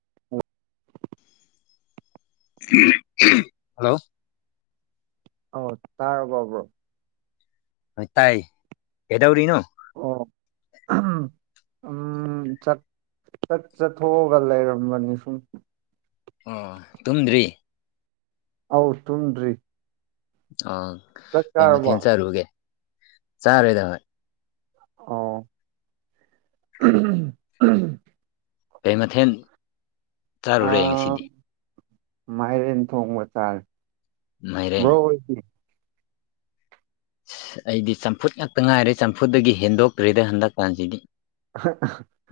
[unintelligible] hello ꯑꯣ ꯇꯥꯔꯕꯔꯣ bro ꯇꯥꯏ ꯀꯩꯗꯧꯔꯤꯅꯣ ꯑꯣ ꯑꯍꯝ ꯎꯝ ꯆꯥꯛ ꯆꯥꯛ ꯆꯥꯊꯣꯛꯑꯒ ꯂꯩꯔꯝꯕꯅ‌ꯦ ꯁꯨꯝ ꯑꯣ ꯇꯨꯝꯗ꯭ꯔꯤ ꯑꯥꯎ ꯇꯨꯝꯗ꯭ꯔꯤ ꯑꯥ ꯆꯥꯛ ꯀꯩ ꯆꯥꯔꯕꯣ ꯃꯊꯦꯜ ꯆꯥꯔꯨꯒꯦ ꯆꯥꯔꯦꯗ ꯍꯣꯏ ꯑꯣ ꯀꯩ ꯃꯊꯦꯟ ꯆꯥꯔꯨꯔꯦ ꯑꯥ ꯉꯁꯤꯗꯤ ꯃꯥꯏꯔꯦꯟ ꯊꯣꯡꯕ ꯆꯥꯔꯦ ꯃꯥꯏꯔꯦꯟ ꯕ꯭ꯔꯣ ꯍꯣꯏꯗꯤ ꯑꯩꯗꯤ ꯆꯝꯐꯨꯠ ꯉꯥꯛꯇ ꯉꯥꯏꯔꯦ ꯆꯝꯐꯨꯠꯇꯒꯤ ꯍꯦꯟꯗꯣꯛꯇ꯭ꯔꯦꯗ ꯍꯟꯗꯛꯀꯥꯟꯁꯤꯗꯤ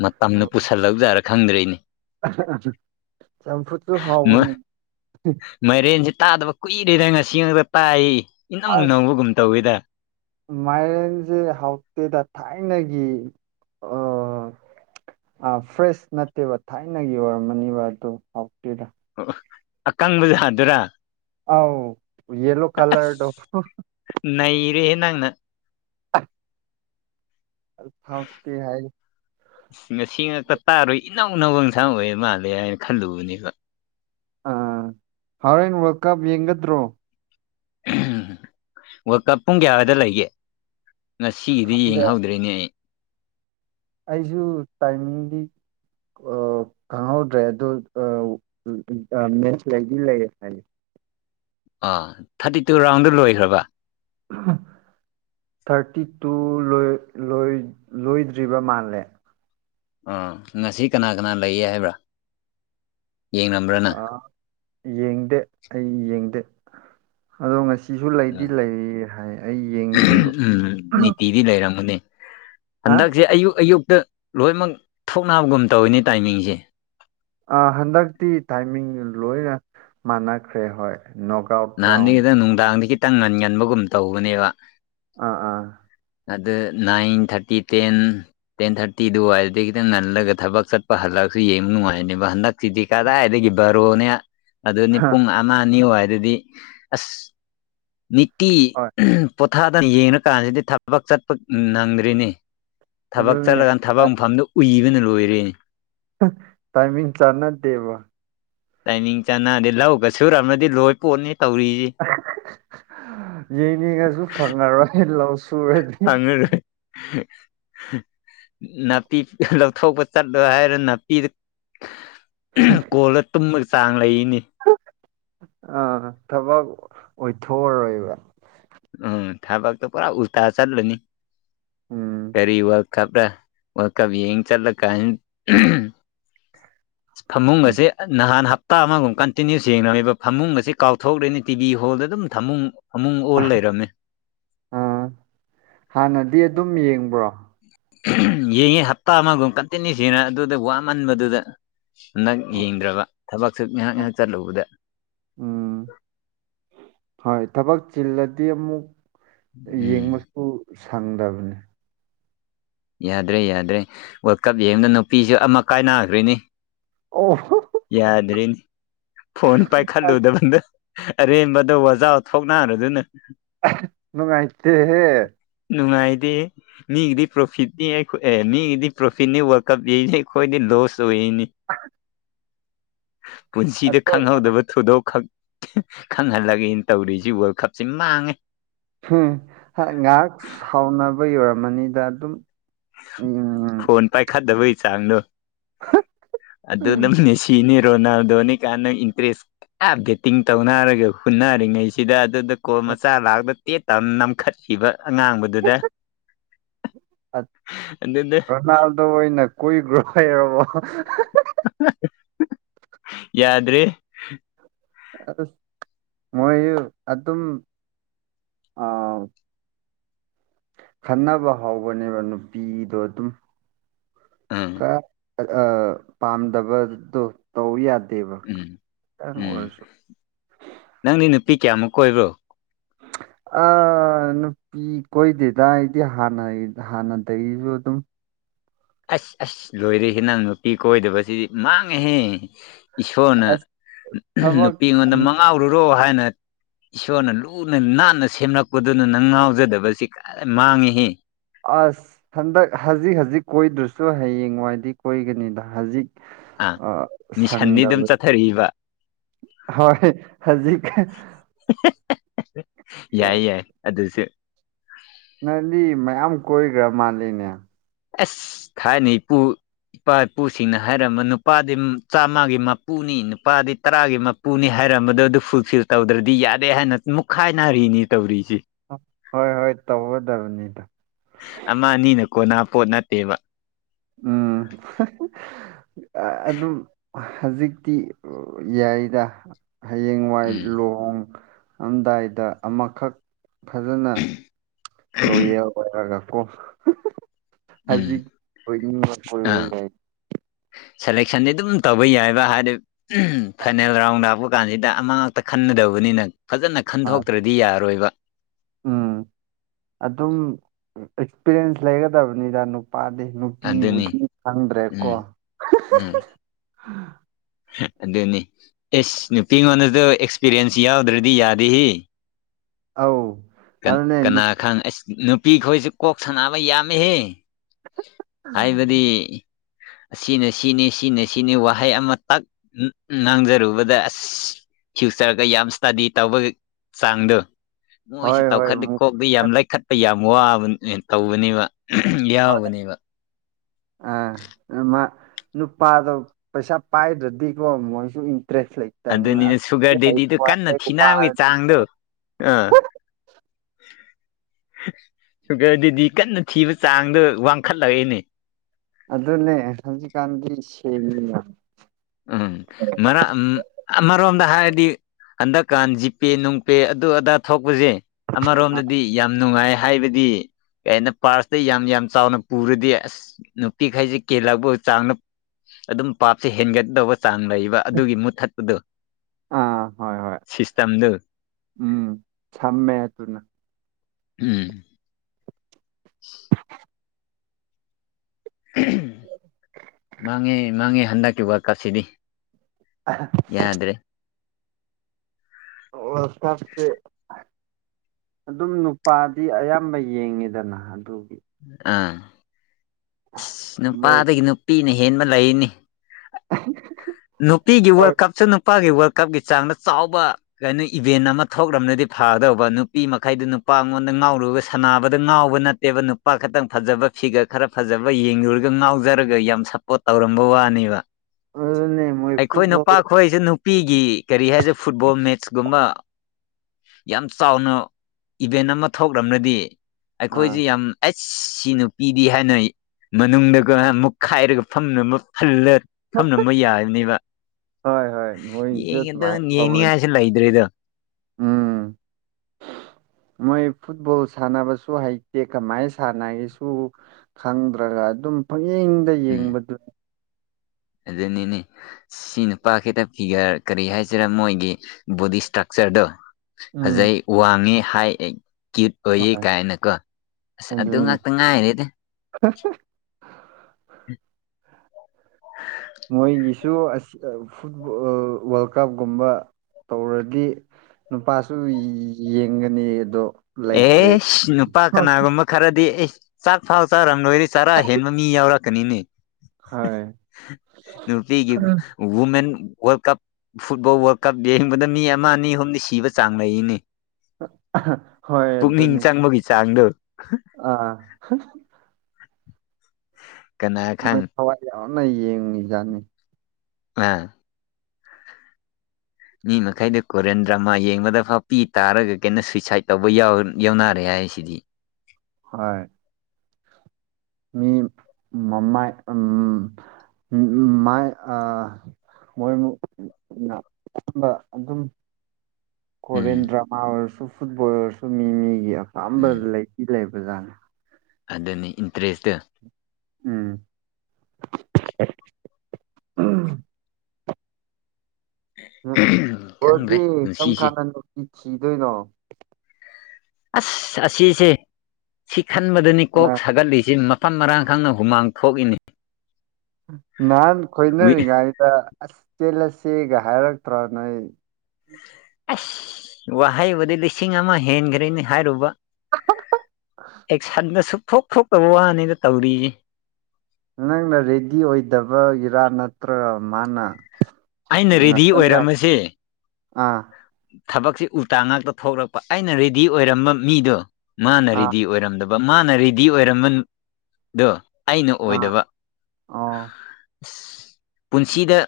ꯃꯇꯝꯅ ꯄꯨꯁꯤꯜꯂꯥꯕꯖꯔꯥ ꯈꯪꯗ꯭ꯔꯦꯅꯦ ꯆꯝꯐꯨꯠꯇꯨ ꯍꯥꯎꯕꯅꯤ ꯃꯥꯏꯔꯦꯟꯁꯦ ꯇꯥꯗꯕ ꯀꯨꯏꯔꯦꯗ ꯉꯁꯤꯉꯛꯇ ꯇꯥꯏ ꯑꯁ ꯏꯅꯧꯅꯧꯕꯒꯨꯝ ꯇꯧꯋꯤꯗ ꯃꯥꯏꯔꯦꯟꯁꯦ ꯍꯥꯎꯇꯦꯗ ꯊꯥꯏꯅꯒꯤ ꯑ ꯑ ꯐ꯭ꯔꯦꯁ ꯅꯠꯇꯦꯕ ꯊꯥꯏꯅꯒꯤ ꯑꯣꯏꯔꯝꯃꯅꯤꯕ ꯑꯗꯨ ꯍꯥꯎꯇ‌ꯦꯗ ꯑꯣ ꯑꯀꯪꯕꯁ‌ꯦ ꯍꯥꯗꯣꯏꯔꯥ ꯑꯥꯎ ꯌꯦꯂꯣ ꯑꯁ ꯀꯂꯔꯗꯣ ꯅꯩꯔꯦꯍꯦ ꯅꯪꯅ [inaudible] ꯗꯨ ꯍꯥꯎꯇ‌ꯦ ꯍꯥꯏ ꯉꯁꯤ ꯉꯥꯛꯇ ꯇꯥꯔꯣꯏ ꯏꯅꯧ ꯅꯧꯕ ꯏꯟꯁꯥꯡ ꯑꯣꯏꯔ ꯃꯥꯜꯂꯦ ꯍꯥꯏꯅ ꯈꯜꯂꯨꯕꯅꯦꯕ ꯑꯥ ꯍꯣꯔꯦꯟ ꯋꯥꯔꯜ ꯀꯞ ꯌꯦꯡꯒꯗ꯭ꯔꯣ ꯋꯥꯔꯠ ꯀꯞ ꯄꯨꯡ ꯀꯌꯥꯗ ꯂꯩꯒꯦ ꯉꯁꯤꯒꯤꯗꯤ ꯈꯪꯗꯦ ꯌꯦꯡꯍꯧꯗ꯭ꯔ‌ꯦꯅꯦ ꯑꯩ ꯑꯩꯁꯨ ꯇꯥꯏꯃꯤꯡꯗꯤ ꯑ ꯈꯪꯍꯧꯗ꯭ꯔꯦ ꯑꯗꯣ ꯑ ꯃ‌ꯦꯁ ꯂꯩꯗꯤ ꯂꯩ ꯍꯥꯏ ꯑ ꯊꯥꯔꯇꯤ ꯇꯨ ꯔꯥꯎꯟꯗ ꯂꯣꯏꯈ꯭ꯔꯕ ꯊꯥꯔꯇꯤ ꯇꯨ ꯂ‌ꯣꯏ ꯂ‌ꯣꯏ ꯂꯣꯏꯗ꯭ꯔꯤꯕ ꯃꯥꯜꯂꯦ ꯑꯥ ꯉꯁꯤ ꯀꯅꯥ ꯀꯅꯥ ꯂꯩꯌꯦ ꯍꯥꯏꯕ꯭ꯔꯥ ꯌꯦꯡꯅꯕ꯭ꯔꯅ ꯑ ꯌꯦꯡꯗꯦ ꯑꯩ ꯌꯦꯡꯗꯦ ꯑꯗꯣ ꯉꯁꯤꯁꯨ ꯂꯩꯗꯤ ꯎꯝ ꯂꯩ ꯍꯥꯏ ꯑꯩ ꯌꯦꯡꯗ꯭ꯔꯦꯕ ꯗꯤ ꯂꯩꯔꯝꯃꯅꯤ ꯍꯥ ꯍꯟꯗꯛꯁꯦ ꯑꯌꯨꯛ ꯑꯌꯨꯛꯇ ꯂꯣꯏꯅꯃꯛ ꯊꯣꯛꯅꯕꯒꯨꯝ ꯇꯧꯋꯤꯅꯦ ꯇꯥꯏꯃꯤꯡꯁꯦ ꯑ ꯍꯟꯗꯛꯇꯤ ꯇꯥꯏꯃꯤꯡ ꯂꯣꯏꯅ ꯃꯥꯟꯅꯈ꯭ꯔꯦ ꯍꯣꯏ ꯑꯥꯎꯠ ꯅꯍꯥꯟꯗꯤ ꯔꯥꯎꯟ ꯈꯤꯇꯪ ꯅꯨꯡꯗꯥꯡꯗꯤ ꯈꯤꯇꯪ ꯉꯟꯒꯟꯕꯒꯨꯝ ꯇꯧꯕꯅꯦꯕ ꯑꯥ ꯑꯥ ꯑꯗ ꯅꯥꯏꯟ ꯊꯥꯔꯇꯤ ꯇꯦꯟ ꯇꯦꯟ ꯊꯥꯔꯇꯤꯗꯨꯋꯥꯏꯗꯗꯤ ꯈꯤꯇꯪ ꯉꯜꯂꯒ ꯊꯕꯛ ꯆꯠꯄ ꯍꯜꯂꯛꯁꯨ ꯌꯦꯡꯕ ꯅꯨꯡꯉꯥꯏꯅꯦꯕ ꯍꯟꯗꯛ ꯁꯤꯗꯤ ꯀꯗꯥꯏꯗꯒꯤ ꯕꯥꯔꯣꯅꯦ ꯑꯗꯨꯅꯤ ꯄꯨꯡ ꯑꯃ ꯑꯅꯤ ꯑꯣꯏꯔꯗꯤ ꯑꯁ ꯅꯤꯇꯤ ꯍꯣꯏ ꯄꯣꯊꯥꯗꯅ ꯌꯦꯡꯉꯀꯥꯟꯁꯤꯗ ꯊꯕꯛ ꯆꯠꯄ ꯅꯪꯗ꯭ꯔꯤꯅ‌ꯦ ꯊꯕꯛ ꯑꯗꯨꯅꯦ ꯆꯠꯂꯒꯥꯟ ꯊꯕꯛ ꯃꯐꯝꯗ ꯎꯏꯕꯅ ꯂꯣꯏꯔꯦ ꯍ ꯇꯥꯏꯃꯤꯡ ꯆꯥꯥꯟꯅꯥ ꯗꯦꯕ ꯇꯥꯏꯃꯤꯡ ꯆꯤꯟꯅꯗ‌ꯦ ꯂꯧꯒ ꯁꯨꯔꯝꯃꯗꯤ ꯂꯣꯏ ꯄꯣꯠꯅꯤ ꯇꯧꯔꯤꯁꯤ ꯌꯦꯡꯅꯤꯡꯉꯁꯨ ꯐꯪꯉꯔꯣꯏ ꯂꯧꯁꯨ ꯐꯪꯉꯔ‌ꯣꯏ ꯅꯥꯄꯤ ꯂꯧꯊꯣꯛꯄ ꯆꯠꯂꯣ ꯍꯥꯏꯔ ꯅꯥꯄꯤꯗ ꯀꯣꯜꯂ ꯇꯨꯝꯕꯒꯤ ꯆꯥꯡ ꯂꯩꯌ‌ꯦꯅꯤ ꯑꯥ ꯊꯕꯛ ꯑꯣꯏꯊꯣꯛꯑꯔꯣꯏꯕ ꯎꯝ ꯊꯕꯛꯇꯣ ꯄꯨꯔꯥ ꯎꯇꯥ ꯆꯠꯂꯅꯤ ꯎꯝ ꯀꯔꯤ ꯈꯥꯔ꯭ꯜ ꯀꯞ ꯌꯦꯡ ꯆꯠꯂ ꯀꯥꯟ [unintelligible] ꯐꯃꯨꯡ ꯒꯁꯦ ꯅꯍꯥꯟ ꯍꯥꯞ ꯇꯥꯃꯒꯨꯝ ꯀꯟꯇꯤꯅ꯭ꯌꯨ ꯁꯡꯅꯃꯤꯕ ꯐꯃꯨꯡ ꯑꯁꯤ ꯀꯥꯎꯊꯣꯛꯈꯦꯅꯤ ꯇꯤꯚꯕꯤ ꯍꯣꯜꯗ ꯑꯗꯨꯝ ꯐꯃꯨꯡ ꯐꯃꯨꯡ ꯑꯣꯜ ꯂꯩꯔꯝꯃꯤ ꯑꯥ ꯍꯥꯟꯅꯗꯤ ꯑꯗꯨꯝ ꯌꯦꯡꯕ꯭ꯔꯣ ꯌꯦꯡꯉꯤ ꯍꯞꯇꯥ ꯑꯃꯒꯨꯝ ꯀꯟꯇꯤꯅꯌꯨꯁꯤꯅ ꯑꯗꯨꯗ ꯋꯥꯃꯟꯕꯗꯨꯗ ꯍꯟꯗꯛ ꯑꯣ ꯌꯦꯡꯗ꯭ꯔꯕ ꯊꯕꯛꯁꯨ ꯉꯥꯏꯍꯥꯛ ꯑꯣ ꯉꯥꯏꯍꯥꯛ ꯆꯠꯂꯨꯕꯗ ꯎꯝ ꯍꯣꯏ ꯊꯕꯛ ꯆꯤꯜꯂꯗꯤ ꯑꯃꯨꯛ ꯎꯝ ꯌꯦꯡꯕꯁꯨ ꯁꯪꯗꯝꯅꯤ ꯌꯥꯗ꯭ꯔꯦ ꯌꯥꯗ꯭ꯔꯦ ꯋꯥꯔꯜꯗ ꯀꯞ ꯌꯦꯡꯗꯅ ꯅꯨꯄꯤꯁꯨ ꯑꯃ ꯀꯥꯏꯅꯈ꯭ꯔꯤꯅꯤ ꯑꯣ ꯌꯥꯗ꯭ꯔꯤ ꯐꯣꯟ ꯄꯥꯏ ꯈꯜꯂꯨꯗꯕꯗ ꯑꯔꯦꯝꯕꯗꯥ ꯋꯥꯖꯥꯎ ꯊꯣꯛꯅꯔꯗꯨꯅ ꯅꯪꯉꯥꯏꯇꯦꯍꯦ ꯅꯨꯡꯉꯥꯏꯗꯦ ꯃꯤꯒꯤꯗꯤ ꯄ꯭ꯔꯣꯐꯤꯠꯅꯤ ꯑꯦ ꯃꯤꯒꯤꯗꯤ ꯄ꯭ꯔꯣꯐꯤꯠꯅꯤ ꯋꯥꯔ꯭ꯜ ꯀꯞ ꯌꯦꯡꯅꯤ ꯑꯩꯈꯣꯏꯗꯤ ꯂꯣꯁ ꯑꯣꯏꯅꯤ ꯑꯥ ꯄꯨꯟꯁꯤꯗ ꯑꯗꯣ ꯈꯪꯍꯧꯗꯕ ꯊꯧꯗꯣꯛꯈꯛ ꯈꯪꯍꯜꯂꯒꯦꯅ ꯇꯧꯔꯤꯁꯤ ꯋꯥꯔꯜ ꯀꯞꯁꯤ ꯃꯥꯡꯉꯦ ꯉꯥꯏꯍꯥꯛ ꯁꯥꯎꯅꯕ ꯑꯣꯏꯔꯝꯃꯅꯤꯗ ꯑꯗꯨꯝ ꯎꯝ ꯐꯣꯟ ꯄꯥꯏꯈꯠꯇꯕꯒꯤ ꯆꯥꯡꯗꯣ ꯑꯗꯨꯝ ꯃꯦꯁꯤꯅꯤ ꯔꯣꯅꯥꯜꯗꯣꯅꯤ ꯀꯥꯟꯅ ꯏꯟꯀ꯭ꯔꯦꯁ ꯑꯞ ꯗꯦꯇꯤꯡ ꯇꯧꯅꯔꯒꯦ ꯍꯨꯟꯅꯔꯤꯉꯩꯁꯤꯗ ꯑꯗꯨꯗ ꯀꯣꯜ ꯃꯆꯥ ꯂꯥꯛ ꯇꯦꯇ ꯇꯧꯔ ꯅꯝꯈꯠꯈꯤꯕ ꯑꯉꯥꯡꯕꯗꯨ ꯑꯗꯨꯗ ꯔꯣꯅꯥꯜꯗꯣ ꯑꯣꯏꯅ ꯀꯣꯏꯒ꯭ꯔꯣ [unintelligible] [unintelligible] ꯌꯥꯗ꯭ꯔꯤ ꯑ ꯃꯣꯏ ꯑꯗꯨꯝ ꯈꯟꯅꯕ ꯍꯧꯕꯅꯦꯕ ꯅꯨꯄꯤꯗꯣ ꯑꯗꯨꯝ ꯑꯥ ꯑꯥ ꯄꯥꯝꯗꯕꯗꯣ ꯇꯧ ꯌꯥꯗꯦꯕ ꯎꯝ ꯈꯤꯇꯪ ꯎꯝ ꯑꯣꯏꯔꯁꯨ ꯅꯪꯗꯤ ꯅꯨꯄꯤ ꯀꯌꯥꯃꯨꯛ ꯀꯣꯏꯕ꯭ꯔꯣ ꯑꯥ ꯅꯨꯄꯤ ꯀꯣꯏꯗꯦꯗ ꯑꯩꯗꯤ ꯍꯥꯟꯅ ꯍꯥꯟꯅꯗꯒꯤꯁꯨ ꯑꯗꯨꯝ ꯑꯁ ꯑꯁ ꯂꯣꯏꯔꯦꯍꯦ ꯅꯪ ꯅꯨꯄꯤ ꯀꯣꯏꯗꯕꯁꯤꯗꯤ ꯃꯥꯡꯉꯦꯍꯦ ꯏꯁꯣꯔꯅ ꯑꯁ ꯊꯕꯛ ꯅꯨꯄꯤ ꯑꯩꯉꯣꯟꯗ ꯃꯉꯥꯎꯔꯨꯔꯣ ꯍꯥꯏꯅ ꯏꯁꯣꯔꯅ ꯂꯨꯅ ꯅꯥꯟꯅ ꯁꯦꯝꯂꯛꯄꯗꯨꯅ ꯅꯪ ꯉꯥꯎꯖꯗꯕꯁꯤ ꯀꯔ ꯃꯥꯡꯉꯤꯍꯦ ꯑꯁ ꯍꯟꯗꯛ ꯍꯧꯖꯤꯛ ꯍꯧꯖꯤꯛ ꯀꯣꯏꯗ꯭ꯔꯁꯨ ꯍꯌꯦꯡꯋꯥꯏꯗꯤ ꯀꯣꯏꯒꯅꯤꯗ ꯍꯧꯖꯤꯛ ꯑꯥ ꯑ ꯃꯤꯁꯟꯗꯤ ꯑꯗꯨꯝ ꯁꯪꯗꯕ ꯆꯠꯊꯔꯤꯕ ꯍꯣꯏ ꯍꯧꯖꯤꯛ ꯌꯥꯏ ꯌꯥꯏ ꯑꯗꯨꯁꯨ ꯅꯪꯗꯤ ꯃꯌꯥꯝ ꯀꯣꯏꯈ꯭ꯔ ꯃꯥꯜꯂꯤꯅꯦ ꯑꯁ ꯊꯥꯏꯅꯥ ꯏꯄꯨ ꯏꯄꯥ ꯏꯄꯨꯁꯤꯡꯅ ꯍꯥꯏꯔꯝꯕ ꯅꯨꯄꯥꯗꯤ ꯆꯥꯝꯃꯒꯤ ꯃꯄꯨꯅꯤ ꯅꯨꯄꯥꯗꯤ ꯇꯔꯥꯒꯤ ꯄꯨꯅꯤ ꯍꯥꯏꯔꯝꯕꯗꯣ ꯑꯗꯨ ꯐꯨꯜꯐꯤꯜ ꯇꯧꯗ꯭ꯔꯗꯤ ꯌꯥꯗꯦ ꯍꯥꯏꯅ ꯃꯨꯛꯈꯥꯏꯅꯔꯤꯅꯤ ꯇꯧꯔꯤꯁꯤ ꯍꯣꯏ ꯍꯣꯏ ꯇꯧꯒꯗꯕꯅꯤꯗ ꯑꯃ ꯑꯅꯤꯅ ꯀꯣꯟꯅ ꯄꯣꯠ ꯅꯠꯇꯦꯕ ꯎꯝ ꯑꯗꯨꯝ ꯍꯧꯖꯤꯛꯇꯤ ꯌꯥꯏꯗ ꯍꯌꯦꯡꯋꯥꯏ ꯎꯝ ꯂꯨꯍꯣꯡꯉꯝꯗꯥꯏꯗ ꯑꯃꯈꯛ ꯐꯖꯅ ꯂꯣꯏꯌꯦꯒꯄꯣ ꯎꯝ ꯍꯧꯖꯤꯛ ꯑꯣꯏꯣꯏꯅꯤꯡꯕ ꯀꯣꯏꯔꯣꯏ ꯑꯥ ꯌꯥꯏ ꯁꯦꯂꯦꯛꯁꯟꯗꯤ ꯑꯗꯨꯝ ꯇꯧꯕ ꯌꯥꯏꯑꯕ ꯍꯥꯏꯗꯤ ꯐꯥꯏꯅꯦꯜ ꯔꯥꯎꯟ ꯂꯥꯛꯄ ꯀꯥꯟꯁꯤꯗ ꯑꯃꯥꯡ ꯉꯥꯛꯇ ꯈꯟꯅꯗꯕꯅꯤꯅ ꯐꯖꯅ ꯑ- ꯈꯟꯗꯣꯛꯇ꯭ꯔꯗꯤ ꯌꯥꯔꯣꯏꯕ ꯎꯝ ꯑꯗꯨꯝ ꯑꯦꯛꯁꯄꯤꯔꯤꯌꯦꯟꯁ ꯂꯩꯒꯗꯕꯅꯤꯗ ꯅꯨꯄꯥꯗꯤ ꯑꯗꯨꯅꯤ ꯅꯨꯄꯤꯕꯨꯗꯤ ꯈꯪꯗ꯭ꯔꯦꯀꯣ ꯎꯝ ꯎꯝ ꯑꯗꯨꯅꯤ ꯑꯦꯁ ꯅꯨꯄꯤꯉꯣꯟꯗꯁꯨ ꯑꯦꯛꯁꯄꯤꯔꯤꯌꯦꯟꯁ ꯌꯥꯎꯗ꯭ꯔꯗꯤ ꯌꯥꯗꯤꯦ ꯍ ꯑꯥꯎ ꯀꯅꯥ ꯈꯪ ꯑꯁ ꯅꯨꯄꯤ ꯈꯣꯏꯁꯨꯦ ꯀꯣꯛ ꯁꯥꯟꯅꯕ ꯌꯥꯝꯃꯤꯍ ꯍꯥꯏꯕꯗꯤ ꯑꯁꯤꯅ ꯁꯤꯅꯤ ꯁꯤꯅ ꯁꯤꯅꯤ ꯋꯥꯍꯩ ꯑꯃꯇꯛ ꯉꯥꯡꯖꯔꯨꯕꯗ ꯑꯁ ꯐ꯭ꯌꯨꯆꯔꯒ ꯌꯥꯝ ꯏꯁꯇꯗꯤ ꯇꯧꯕꯒꯤ ꯆꯥꯡꯗꯣ ꯃꯣꯏꯁꯨ ꯍꯣꯏ ꯍꯣꯏ ꯇꯧꯈꯂꯤꯀꯣ ꯃꯨ- ꯀꯣꯛꯗ ꯌꯥꯝ ꯑꯁ, ꯂꯩꯈꯠꯄ ꯌꯥꯝ ꯋꯥꯕꯅꯪ ꯇꯧꯕꯅꯦꯕ ꯍꯣꯏ ꯌꯥꯎꯕꯅꯦꯕ ꯑꯥ ꯑꯃꯥ ꯅꯨꯄꯥꯗꯣ ꯄꯩꯁꯥ ꯄꯥꯏꯗ꯭ꯔꯗꯤꯀꯣ ꯃꯣꯏꯁꯨ ꯏꯟꯇꯔꯦꯁ ꯂꯩꯇ ꯑꯗꯨꯅꯤ ꯁꯨꯒꯔ ꯗꯦꯗꯤꯗꯨ ꯀꯟꯅ ꯊꯤꯅꯕꯒꯤ ꯆꯥꯡꯗꯣ ꯑ ꯁꯨꯒꯔꯗꯦꯗꯤ ꯀꯟꯅ ꯊꯤꯕ ꯆꯥꯡꯗꯣ ꯋꯥꯡꯈꯠꯂꯛꯏꯅꯦ ꯑꯗꯨꯅꯦ ꯍꯧꯖꯧꯒꯤꯛꯀꯥꯟꯟꯗꯤ ꯁꯦꯟꯅꯤꯅ ꯎꯝ ꯃꯔ ꯃꯔꯣꯡꯗ ꯍꯥꯏꯗꯤ ꯍꯟꯗꯛꯀꯥꯟ ꯖꯤꯄꯦ ꯅꯨꯡꯄꯦ ꯑꯗꯨ ꯑꯗꯥ ꯊꯣꯛꯄꯁꯦ ꯑꯃꯔꯣꯝꯗꯗꯤ ꯌꯥꯝ ꯅꯨꯡꯉꯥꯏ ꯍꯥꯏꯕꯗꯤ ꯀꯩ ꯍꯥꯏꯅ ꯄꯥꯔꯁꯇ ꯌꯥꯝ ꯌꯥꯝ ꯆꯥꯎꯅ ꯄꯨꯔꯗꯤ ꯑꯁ ꯅꯨꯄꯤꯈꯩꯁꯤꯦ ꯀꯦꯜꯂꯛꯄ ꯆꯥꯡꯅ ꯑꯗꯨꯝ ꯄꯥꯞꯁꯦ ꯍꯦꯟꯒꯠ ꯇꯧꯕ ꯆꯥꯡ ꯂꯩꯕ ꯑꯗꯨꯒꯤ ꯃꯨꯠꯊꯠꯄꯗꯨ ꯑꯥ ꯍꯣꯏ ꯍꯣꯏ ꯁꯤꯁꯇꯦꯝꯗꯨ ꯎꯝ ꯁꯝꯃꯦ ꯑꯗꯨꯅ ꯎꯝ ꯎ ꯃꯥꯡꯉꯦ ꯃꯥꯡꯉꯦ ꯍꯟꯗꯛꯀꯤ ꯋꯥꯜ ꯀꯥꯞꯁꯤꯗꯤ ꯑꯥ ꯋꯥꯔꯜꯗ ꯀꯞꯁꯦ ꯑꯗꯨꯝ ꯅꯨꯄꯥꯗꯤ ꯑꯌꯥꯝꯕ ꯌꯦꯡꯉꯤꯗꯅ ꯑꯗꯨꯒꯤ ꯑꯥ ꯑꯁ ꯃꯣꯏ ꯅꯨꯄꯥꯗꯒꯤ ꯅꯨꯄꯤꯅ ꯍꯦꯟꯕ ꯂꯩꯌꯦꯅꯦ ꯑꯍꯨꯝ ꯍꯨꯝ ꯅꯨꯄꯤꯒꯤ ꯋꯥꯔꯜ ꯀꯞꯁꯨ ꯅꯨꯄꯥꯒꯤ ꯋꯥꯔꯜ ꯀꯞꯀꯤ ꯆꯥꯡꯗ ꯆꯥꯎꯕ ꯀꯩꯅꯣ ꯏꯚꯦꯟ ꯑꯃ ꯊꯣꯛꯂꯝꯕꯗꯤ ꯐꯥꯒꯗꯧꯕ ꯅꯨꯄꯤ ꯃꯈꯩꯗꯨ ꯅꯨꯄꯥ ꯃꯉꯣꯟꯗ ꯉꯥꯎꯔꯨꯔꯒ ꯁꯥꯟꯅꯕꯗ ꯉꯥꯎꯕ ꯅꯠꯇꯦ ꯅꯠꯇꯦꯕ ꯅꯨꯄꯥ ꯈꯛꯇꯪ ꯐꯖꯕ ꯐꯤꯒꯔ ꯈꯔ ꯐꯖꯕ ꯌꯦꯡꯂꯨꯔꯒ ꯉꯥꯎꯖꯔꯒ ꯌꯥꯝ ꯁꯄꯣꯔꯠ ꯇꯧꯔꯝꯕ ꯋꯥꯅꯦꯕ ꯑꯗꯨꯅꯦ ꯃꯣꯏ ꯑꯩꯈꯣꯏ ꯐꯨꯠꯕꯣꯜ ꯅꯨꯄꯥꯈꯣꯏꯁꯦ ꯅꯨꯄꯤꯒꯤ ꯀꯔꯤ ꯍꯥꯏꯁꯦ ꯐꯨꯠꯕꯣꯜ ꯃꯦꯠꯆꯀꯨꯝꯕ ꯌꯥꯝ ꯆꯥꯎꯅ ꯏꯚꯦꯟ ꯑꯃ ꯊꯣꯛꯂꯝꯂꯗꯤ ꯑꯥ ꯑꯩꯈꯣꯏꯁꯤ ꯌꯥꯝ ꯑꯩꯁ ꯁꯤ ꯅꯨꯄꯤꯗꯤ ꯍꯥꯏꯅꯣꯏ ꯃꯅꯨꯡꯗꯒ ꯃꯨꯛꯈꯥꯏꯔꯒ ꯐꯝꯅ ꯐꯜꯂ ꯐꯝꯂꯝꯕ ꯌꯥꯕꯅꯦꯕ ꯍꯣꯏ ꯍꯣꯏ ꯃꯣꯏꯒꯤꯁꯨ ꯑꯗꯨꯃꯥꯏꯅ ꯌꯦꯡꯉꯗꯪ ꯇꯧꯔꯅꯤ ꯌꯦꯡꯅꯤꯡꯉꯥꯏꯁꯨ ꯂꯩꯇꯔꯦꯗ ꯎꯝ ꯃꯣꯏ ꯐꯨꯠꯕꯣꯜ ꯁꯥꯟꯅꯕꯁꯨ ꯍꯩꯇꯦ ꯀꯃꯥꯏꯅ ꯁꯥꯟꯅꯒꯦꯁꯨ ꯈꯪꯗ꯭ꯔꯒ ꯑꯗꯨꯝ ꯐꯛꯌꯦꯡꯗ ꯌꯦꯡꯕꯗꯨ ꯑꯗꯨꯗꯅꯤꯅꯦ ꯁꯤ ꯅꯨꯄꯥ ꯈꯤꯇ ꯐꯤꯒꯔ ꯀꯔꯤ ꯍꯥꯏꯁꯤꯔꯥ ꯃꯣꯏꯒꯤ ꯕꯣꯗꯤ ꯏꯁꯇ꯭ꯔꯛꯆꯔꯗꯣ ꯎꯝ ꯐꯖꯩ ꯋꯥꯡꯉꯤ ꯍꯥꯏ ꯑꯦ ꯀ꯭ꯌꯨꯠ ꯑꯣꯏꯌꯦ ꯍꯣꯏ ꯀꯥꯏꯅꯀꯣ ꯑꯁ ꯑꯗꯨ ꯉꯥꯛꯇ ꯉꯥꯏꯔꯦꯗ ꯍꯨꯝ ꯍꯨꯝ ꯃꯣꯏꯒꯤ ꯁꯨ ꯐꯨꯠ ꯋꯥꯔꯜ ꯒꯨꯝꯕ ꯍꯧꯔꯗꯤ ꯅꯨꯄꯥꯁꯨ ꯌꯦꯡꯒꯅꯤ ꯑꯗꯣ ꯂꯩꯇ꯭ꯔꯦ ꯑꯦꯁ ꯅꯨꯄꯥ ꯀꯅꯥꯒꯨꯝꯕ ꯈꯔꯗꯤ ꯑꯩ ꯆꯥꯛ ꯐꯥꯎ ꯆꯥꯔꯝ ꯂꯣꯏꯅꯦ ꯆꯥꯔꯥ ꯍꯦꯟꯕ ꯃꯤ ꯌꯥꯎꯔꯛꯀꯅꯤꯅꯦ ꯍꯣꯏ ꯅꯨ ꯄꯤꯒꯤ women world cup football world cup ꯌꯦꯡꯕꯗ ꯃꯤ ꯑꯃ ꯑꯅꯤ ꯑꯍꯨꯝꯗꯤ ꯁꯤꯕ ꯆꯥꯡ ꯂꯩꯅꯤ ꯍꯣꯏ ꯑꯗꯨꯅꯤ ꯆꯥꯡꯗꯣ ꯑꯥ ꯀꯅꯥ ꯃꯣꯏ ꯈꯪ ꯊꯋꯥꯏ ꯌꯥꯎꯅ ꯌꯦꯡꯉꯤꯖꯥꯠꯅꯤ ꯑꯥ ꯃꯤ ꯃꯈꯩꯗ ꯀꯣꯔꯦꯟ ꯗ꯭ꯔꯃꯥ ꯌꯦꯡꯕꯗ ꯐꯥꯎ ꯄꯤ ꯇꯥꯔꯒ ꯀꯩꯅ ꯁꯨꯋꯏꯁꯥꯏꯠ ꯇꯧꯕ ꯌꯥꯎꯅꯔꯦ ꯍꯥꯏ ꯁꯤꯗꯤ ꯍꯣꯏ ꯃꯤ ꯃꯃꯥꯏ ꯎꯝ ꯃꯥꯏ ꯑ ꯃꯣꯏꯃꯝꯕ ꯑꯗꯨꯝ ꯀꯣꯔꯦꯟ ꯎꯝ ꯗ꯭ꯔꯃꯥ ꯑꯣꯏꯔꯁꯨ ꯐꯨꯠꯕꯣꯜ ꯑꯣꯏꯔꯁꯨ ꯃꯤ ꯃꯤꯒꯤ ꯑꯄꯥꯝꯕ ꯎꯝ ꯂꯩ ꯏꯂ ꯏꯕꯖꯥꯅ ꯑꯗꯨꯅꯤ ꯏꯟꯇꯔꯦꯁꯇ ꯎꯝ ꯎ ꯈꯪꯗ꯭ꯔꯦ ꯑꯣꯗꯤ ꯀꯔꯝ ꯄꯨꯟꯁꯤꯁꯦ ꯀꯥꯟꯅ ꯅꯨꯡ ꯁꯤꯗꯣꯏꯅꯣ ꯑꯁ ꯑꯁꯤꯁꯦ ꯁꯤ ꯈꯟꯕꯗꯅꯤ ꯀꯣꯛ ꯑ ꯁꯥꯒꯠꯂꯤꯁ ꯃꯄꯜ ꯃꯔꯥꯡ ꯈꯪꯅ ꯍꯨꯃꯥꯡ ꯊꯣꯛꯏꯅꯤ ꯅꯍꯥꯟ ꯈꯣꯏꯅꯔꯤꯉꯥꯏꯗ ꯑꯁ ꯆꯦꯜꯂꯁꯦꯒ ꯍꯥꯏꯔꯛꯇ꯭ꯔꯣ ꯅ ꯑꯁ ꯋꯥꯍꯩꯕꯗꯤ ꯂꯤꯁꯤꯡ ꯑꯃ ꯍꯦꯟꯈ꯭ꯔꯦꯅꯤ ꯍꯥꯏꯔꯨꯕ ꯑꯦꯛꯁꯟꯗ ꯁꯨꯛ ꯊꯣꯛ ꯊꯣꯛꯇꯕ ꯋꯥꯅꯤꯅ ꯇꯧꯔꯤꯁꯦ ꯅꯪꯅ ꯔꯦꯗꯤ ꯑꯣꯏꯗꯕꯒꯤꯔꯥ ꯅꯠꯇ꯭ꯔ ꯃꯥꯅ ꯑꯩꯅ ꯉ ꯔꯦꯗꯤ ꯑꯣꯏꯔꯝꯃꯁꯦ ꯑꯥ ꯊꯕꯛꯁꯤ ꯎꯇꯥ ꯉꯥꯛꯇ ꯊꯣꯛꯂꯛꯄ ꯑꯩꯅ ꯔꯦꯗꯤ ꯑꯣꯏꯔꯝꯕ ꯃꯤꯗꯣ ꯃꯥꯅ ꯑꯥ ꯔꯦꯗꯤ ꯑꯣꯏꯔꯝꯗꯕ ꯃꯥꯅ ꯔꯦꯗꯤ ꯑꯣꯏꯔꯝꯕꯗꯣ ꯑꯩꯅ ꯑꯥ ꯑꯣꯏꯗꯕ ꯑꯣ ꯑ ꯄꯨꯟꯁꯤꯗ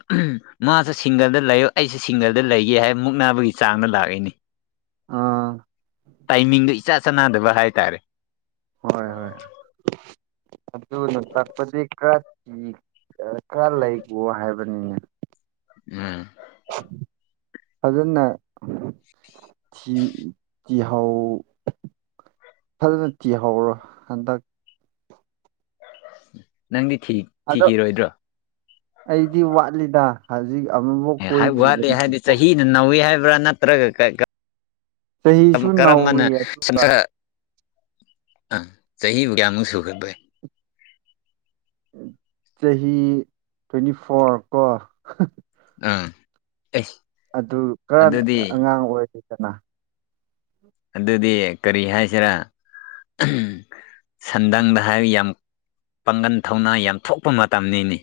ꯃꯥꯁꯨꯦ ꯁꯤꯡꯒꯜꯗ ꯂꯩꯌꯣ ꯑꯩꯁꯨ ꯁꯤꯡꯒꯜꯗ ꯂꯩꯒꯦ ꯍꯥꯏ ꯃꯨꯛꯅꯕꯒꯤ ꯆꯥꯡꯅ ꯂꯥꯛꯏꯅꯤ ꯑꯥ ꯇꯥꯏꯃꯤꯡꯗꯣ ꯏꯆꯥ ꯆꯥꯟꯅꯗꯕ ꯍꯥꯏꯇꯥꯔꯦ ꯍꯣꯏ ꯍꯣꯏ ꯑꯗꯨꯅ ꯇꯛꯄꯗꯤ ꯀꯔ ꯀꯤ ꯈꯔ ꯂꯩꯈꯣ ꯍꯥꯏꯕꯅꯤꯅꯦ ꯎꯝ ꯑꯗꯨꯖꯅ ꯁꯤ ꯇꯤꯍꯧ ꯐꯖꯅ ꯇꯤꯍꯧꯔꯣꯏ ꯍꯟꯗꯛ ꯅꯪꯗꯤ ꯊꯤ ꯑꯗꯣ ꯊꯤꯈꯤꯔꯣꯏꯗ꯭ꯔꯣ ꯑꯩꯗꯤ ꯋꯥꯠꯂꯤꯗ ꯍꯧꯖꯤꯛ ꯑꯃꯨꯐꯥꯎ ꯑꯦ ꯋꯥꯠꯂꯤ ꯀꯣꯏꯗ꯭ꯔꯤꯕꯅꯤꯣ ꯍꯥꯏꯗꯤ ꯆꯍꯤꯅ ꯅꯧꯋꯤ ꯍꯥꯏꯕ꯭ꯔꯥ ꯅꯠꯇ꯭ꯔꯒ ꯆꯍꯤꯁꯨ ꯀꯔꯝꯕꯅ ꯅꯧꯔꯤ ꯑꯗꯨꯒ ꯑ ꯆꯍꯤꯕꯨ ꯀꯌꯥꯃꯨꯛ ꯁꯨꯒꯠꯄꯦ ꯆꯍꯤ ꯇ꯭ꯋꯦꯟꯇꯤ ꯐꯣꯔ ꯀꯣ ꯑꯥ ꯑꯗꯨ ꯀꯔ ꯑꯗꯨꯗꯤ ꯑꯉꯥꯡ ꯑꯣꯏꯔꯤꯗꯅ ꯑꯗꯨꯗꯤ ꯀꯔꯤ ꯍꯥꯏꯁꯤꯔꯥ ꯁꯟꯗꯪꯗ ꯍꯥꯏꯕ ꯌꯥꯝ ꯄꯥꯡꯒꯟ ꯊꯧꯅꯥ ꯌꯥꯝ ꯊꯣꯛꯄ ꯃꯇꯝꯅꯤꯅꯤ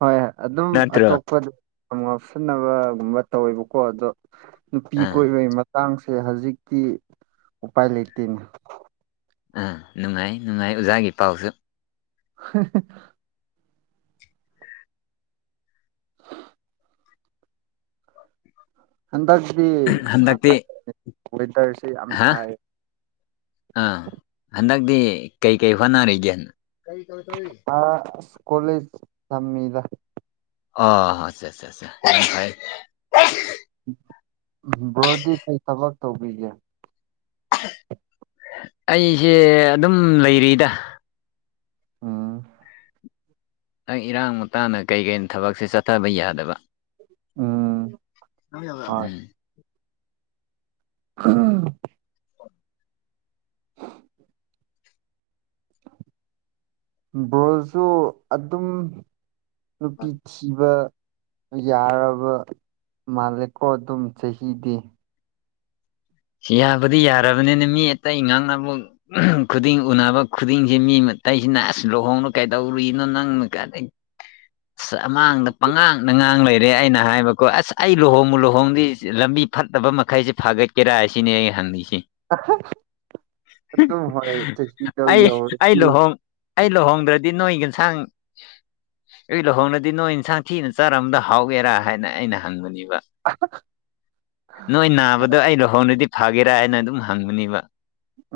ꯍꯣꯏ ꯑꯗꯨꯝ ꯅꯠꯇ꯭ꯔꯣ ꯑꯇꯣꯞꯄꯗꯤ ꯌꯥꯝ ꯉꯞꯁꯟꯅꯕꯒꯨꯝꯕ ꯇꯧꯋꯦꯕꯀꯣ ꯑꯗꯣ ꯅꯨꯄꯤ ꯑꯥ ꯀꯣꯏꯕꯒꯤ ꯍꯛꯆꯥꯡꯁꯦ ꯍꯧꯖꯤꯛꯇꯤ ꯎꯄꯥꯏ ꯂꯩꯇꯦꯅꯦ ꯎꯝ ꯅꯨꯡꯉꯥꯏ ꯅꯨꯡꯉꯥꯏ ꯑꯣꯖꯥꯒꯤ ꯄꯥꯎꯁꯨ ꯍ [unintelligible] ꯍꯟꯗꯛꯇꯤ ꯍꯟꯗꯛꯇꯤ ꯋꯦꯗꯔꯁꯦ ꯌꯥꯝ ꯍꯥ ꯁꯥꯏ ꯑꯥ ꯍꯟꯗꯛꯇꯤ ꯀꯩ ꯀꯩ ꯍꯣꯠꯅꯔꯤꯒꯦ ꯑꯁ ꯀꯣꯂꯦꯖ ꯇꯝꯃꯤꯗ ꯑꯣ ꯑꯆꯥ [unintelligible] ꯕ꯭ꯔꯣꯗꯤ ꯀꯩ ꯊꯕꯛ ꯇꯧꯕꯤꯒꯦ ꯑꯩꯁꯦ ꯑꯗꯨꯝ ꯂꯩꯔꯤꯗ ꯎꯝ ꯑꯩꯪ ꯏꯔꯥꯡ ꯃꯇꯇꯥꯅ ꯀꯩ ꯀꯩ ꯊꯕꯛꯁꯦ ꯆꯠꯊꯕ ꯌꯥꯗꯕ ꯎꯝ ꯍꯣꯏ [unintelligible] ꯑꯥ [unintelligible] ꯕ꯭ꯔꯣꯁꯨ ꯑꯗꯨꯝ ꯅꯨꯄꯤ ꯊꯤꯕ ꯌꯥꯔꯕ ꯃꯥꯂꯦꯀꯣ ꯑꯗꯨꯝ ꯆꯍꯤꯗꯤ ꯌꯥꯕꯗꯤ ꯌꯥꯔꯕꯅꯤꯅ ꯃꯤ ꯑꯇꯩ ꯉꯥꯡꯅꯕꯨꯛ ꯈꯨꯗꯤꯡ ꯎꯅꯕ ꯈꯨꯗꯤꯡꯖꯦ ꯃꯤ ꯃꯇꯩꯏꯁꯤꯅ ꯑꯁ ꯂꯨꯍꯣꯡꯅ ꯀꯩꯗꯧꯔꯤꯅꯣ ꯅꯪꯅ ꯀꯥꯟꯅꯩ [inaudible] ꯑ ꯑꯃꯥꯡꯗ ꯄꯉꯥꯡ ꯅ ꯉꯥꯡ ꯂꯩꯔꯦ ꯑꯩꯅ ꯍꯥꯏꯕꯀꯣ ꯑꯁ ꯑꯩ ꯂꯨꯍꯣꯡꯉꯨ ꯂꯨꯍꯣꯡꯗꯤ ꯂꯝꯕꯤ ꯐꯠꯇꯕ ꯃꯈꯩꯁꯦ ꯐꯥꯒꯠꯀ ꯀꯦꯔꯥ ꯑꯁꯤꯅꯦ ꯑꯩ ꯍꯪꯉꯁꯤ ꯑꯗꯨꯝ ꯍꯣꯏ ꯆꯍꯤꯗꯣ ꯑꯩ ꯑꯩ ꯌꯧꯔꯗꯤ ꯂꯨꯍꯣꯡ ꯑꯩ ꯂꯨꯍꯣꯡꯗ꯭ꯔꯗꯤ ꯅꯣꯏ ꯌꯦꯟꯁꯥꯡ ꯑꯩ ꯂꯨꯍꯣꯡꯅꯗꯤ ꯅꯣꯏ ꯏꯟꯁꯥꯡ ꯊꯤꯅ ꯆꯥꯔꯝꯝꯕꯗ ꯍꯥꯎꯒꯦꯔꯥ ꯍꯥꯏꯅ ꯑꯩꯅ ꯍꯪꯕꯅꯦꯕ ꯑ [unintelligible] ꯅꯣꯏ ꯅꯥꯕꯗꯣ ꯑꯩ ꯂꯨꯍꯣꯡꯅꯗꯤ ꯐꯒꯦꯔꯥ ꯍꯥꯏꯅ ꯑꯗꯨꯝ ꯍꯪꯕꯅꯦꯕ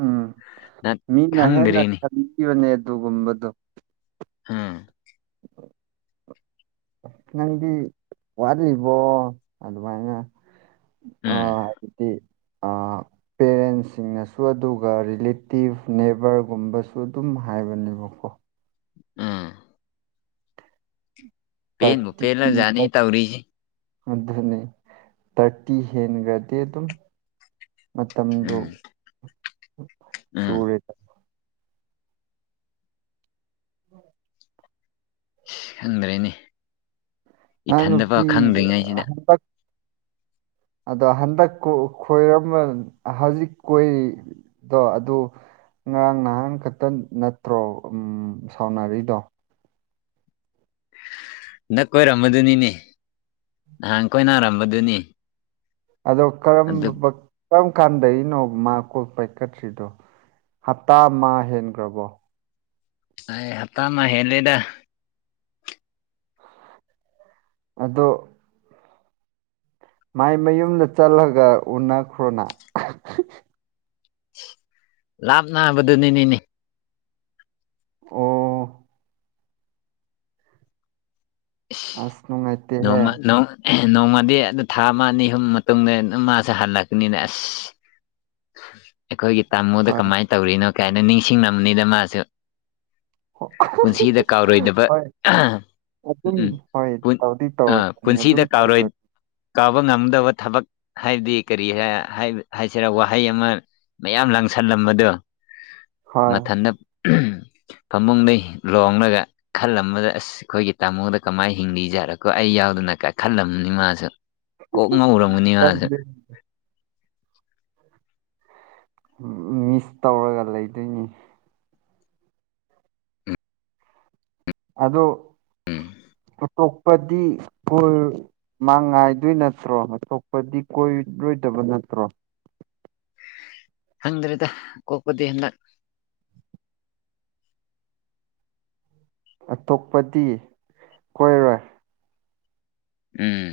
ꯎꯝ ꯅ ꯃꯤꯅ ꯍꯦꯟꯅ ꯈꯪꯗ꯭ꯔꯦꯅꯦ ꯈꯟꯕꯤꯕꯅꯦ ꯑꯗꯨꯒꯨꯝꯕꯗꯣ ꯎꯝ [inaudible] ꯅꯪꯗꯤ ꯋꯥꯠꯂꯤꯕꯣ ꯑꯗꯨꯃꯥꯏꯅ ꯎꯝ ꯑꯥ ꯑꯗꯨꯗꯤ ꯑꯥ ꯄꯦꯔꯦꯟꯁꯁꯤꯡꯅꯁꯨ ꯑꯗꯨꯒ ꯔꯤꯂꯦꯇꯤꯞ ꯅꯦꯕꯔꯒꯨꯝꯕꯁꯨ ꯑꯗꯨꯝ ꯍꯥꯏꯕꯅꯦꯕꯀꯣ ꯎꯝ ꯄꯦꯟꯕꯨ ꯊꯥꯔꯇꯤ ꯄꯦꯂꯖꯅꯤ ꯇꯧꯔꯤꯖꯦ ꯑꯗꯨꯅꯤ ꯊꯔꯇꯤ ꯍꯦꯟꯒꯔꯗꯤ ꯑꯗꯨꯝ ꯎꯝ ꯃꯇꯝꯗꫭ ꯎꯝ ꯁꯨꯔꯦ [inaudible] ꯈꯪꯗ꯭ꯔꯦꯅꯦ ꯑꯥ ꯏꯊꯟꯗꯐꯥꯎ ꯅꯨꯄꯤ ꯈꯪꯗ꯭ꯔꯤꯉꯩꯁꯤꯗ ꯍꯟꯇꯛ ꯑꯗꯣ ꯍꯟꯗꯛ ꯈꯣꯏꯔꯝꯕ ꯍꯧꯖꯤꯛ ꯀꯣꯏꯔꯤ ꯑꯗꯣ ꯑꯗꯨ ꯉꯔꯥꯡ ꯅꯍꯥꯟ ꯈꯛꯇ ꯅꯠꯇ꯭ꯔꯣ ꯎꯝ ꯁꯥꯎꯅꯔꯤꯗꯣ ꯅꯛ ꯀꯣꯏꯔꯝꯕꯗꯨꯅꯤꯅꯦ ꯅꯍꯥꯟ ꯀꫭꯏꯅꯥꯔꯝꯕꯗꯨꯅꯤ ꯑꯗꯣ ꯀꯔꯝꯕ ꯀꯔꯝ ꯀꯥꯟꯗꯅꯣ ꯃꯥ ꯀꯣꯜ ꯄꯥꯏꯈꯠꯇ꯭ꯔꯤꯗꯣ ꯍꯞꯇꯥ ꯑꯃ ꯍꯦꯟꯈ꯭ꯔꯕꯣ ꯑꯦ ꯍꯥꯞꯇꯥꯃꯥ ꯍꯦꯜꯂꯦꯗ ꯑꯗꯣ ꯃꯥꯏ ꯃꯌꯨꯝꯗ ꯆꯠꯂꯒ ꯎꯅꯈ꯭ꯔꯣꯅ ꯂꯥꯞ ꯅꯥꯕꯗꯨꯅꯤꯅꯤꯅꯦ ꯑꯣ ꯥꯏꯁ ꯑꯁ ꯅꯨꯡꯉꯥꯏꯇꯦꯍꯦ ꯅꯣꯃ ꯅꫭ ꯅꯣꯡꯃꯗꯤ ꯑꯗꯨ ꯊꯥ ꯑꯃ ꯑꯅꯤ ꯑꯍꯨꯝ ꯃꯇꯨꯡꯗ ꯃꯥꯁꯦ ꯍꯜꯂꯛꯀꯅꯤꯅ ꯑꯁ ꯑꯩꯈꯣꯏꯒꯤ ꯇꯥꯃꯣꯗ ꯍꯣꯏ ꯀꯃꯥꯏꯅ ꯇꯧꯔꯤꯅꯣ ꯀꯩ ꯍꯥꯏꯅ ꯅꯤꯡꯁꯤꯡꯅꯤꯗ ꯃꯥꯁꯨ ꯍꯣꯏ ꯄꯨꯟꯁꯤꯗ ꯀꯥꯎꯔꯣꯏꯗꯕ ꯑꯗꯨꯝ ꯎꯝ ꯍꯣꯏ ꯄꯨꯟ ꯇꯧꯗꯤ ꯑ ꯇꯧꯔꯛꯀꯅꯤ ꯑꯗꯨꯝ ꯄꯨꯟꯁꯤꯗ ꯀꯥꯎꯔꯣꯏ ꯇꯧꯒ ꯀꯥꯎꯕ ꯉꯝꯗꯕ ꯊꯕꯛ ꯍꯥꯏꯕꯗꯤ ꯀꯔꯤ ꯍꯥꯏꯁꯤꯔ ꯋꯥꯍ ꯍꯩ ꯑꯃ ꯃꯌꯥꯝ ꯂꯪꯁꯜꯂꯝꯕꯗꯣ ꯍꯣꯏ ꯃꯊꯟꯇ [inaudible] ꯐꯃꯨꯡꯗꯒꯩ ꯂꯣꯡꯂꯒ ꯈꯜꯂꯝꯕꯗ ꯑꯁ ꯑꯩꯈꯣꯏꯒꯤ ꯇꯥꯃꯣꯗ ꯀꯃꯥꯏꯅ ꯍꯤꯡꯂꯤꯖꯔꯀꯣ ꯑꯩ ꯌꯥꯎꯗꯅ ꯀ ꯈꯜꯂꯝꯕꯅꯤ ꯃꯥꯁꯨ ꯀꯣꯛ ꯉꯧꯔꯝꯒꯅꯤ ꯃꯥꯁꯦ ꯍꯥꯏꯕꯗꯤ ꯃꯤꯁ ꯇꯧꯔꯒ ꯂꯩꯗꯣꯏꯅꯤ ꯑꯗꫭ ꯎꯝ ꯑꯇꯣꯞꯄꯗꯤ [unintelligible] ꯃꯥ ꯉꯥꯏꯗꯣꯏ ꯅꯠꯇ꯭ꯔꯣ ꯑꯇꯣꯛꯞꯄꯗꯤ ꯀꯣꯏꯔꯣꯏꯗꯕ ꯅꯠꯇ꯭ꯔꯣ ꯍꯪꯗ꯭ꯔꯦꯗ ꯀꯣꯛꯄꯗꯤ ꯍꯟꯗꯛ ꯑꯇꯣꯞꯄꯗꯤ ꯀꯣꯏꯔꯣꯏ ꯎꯝ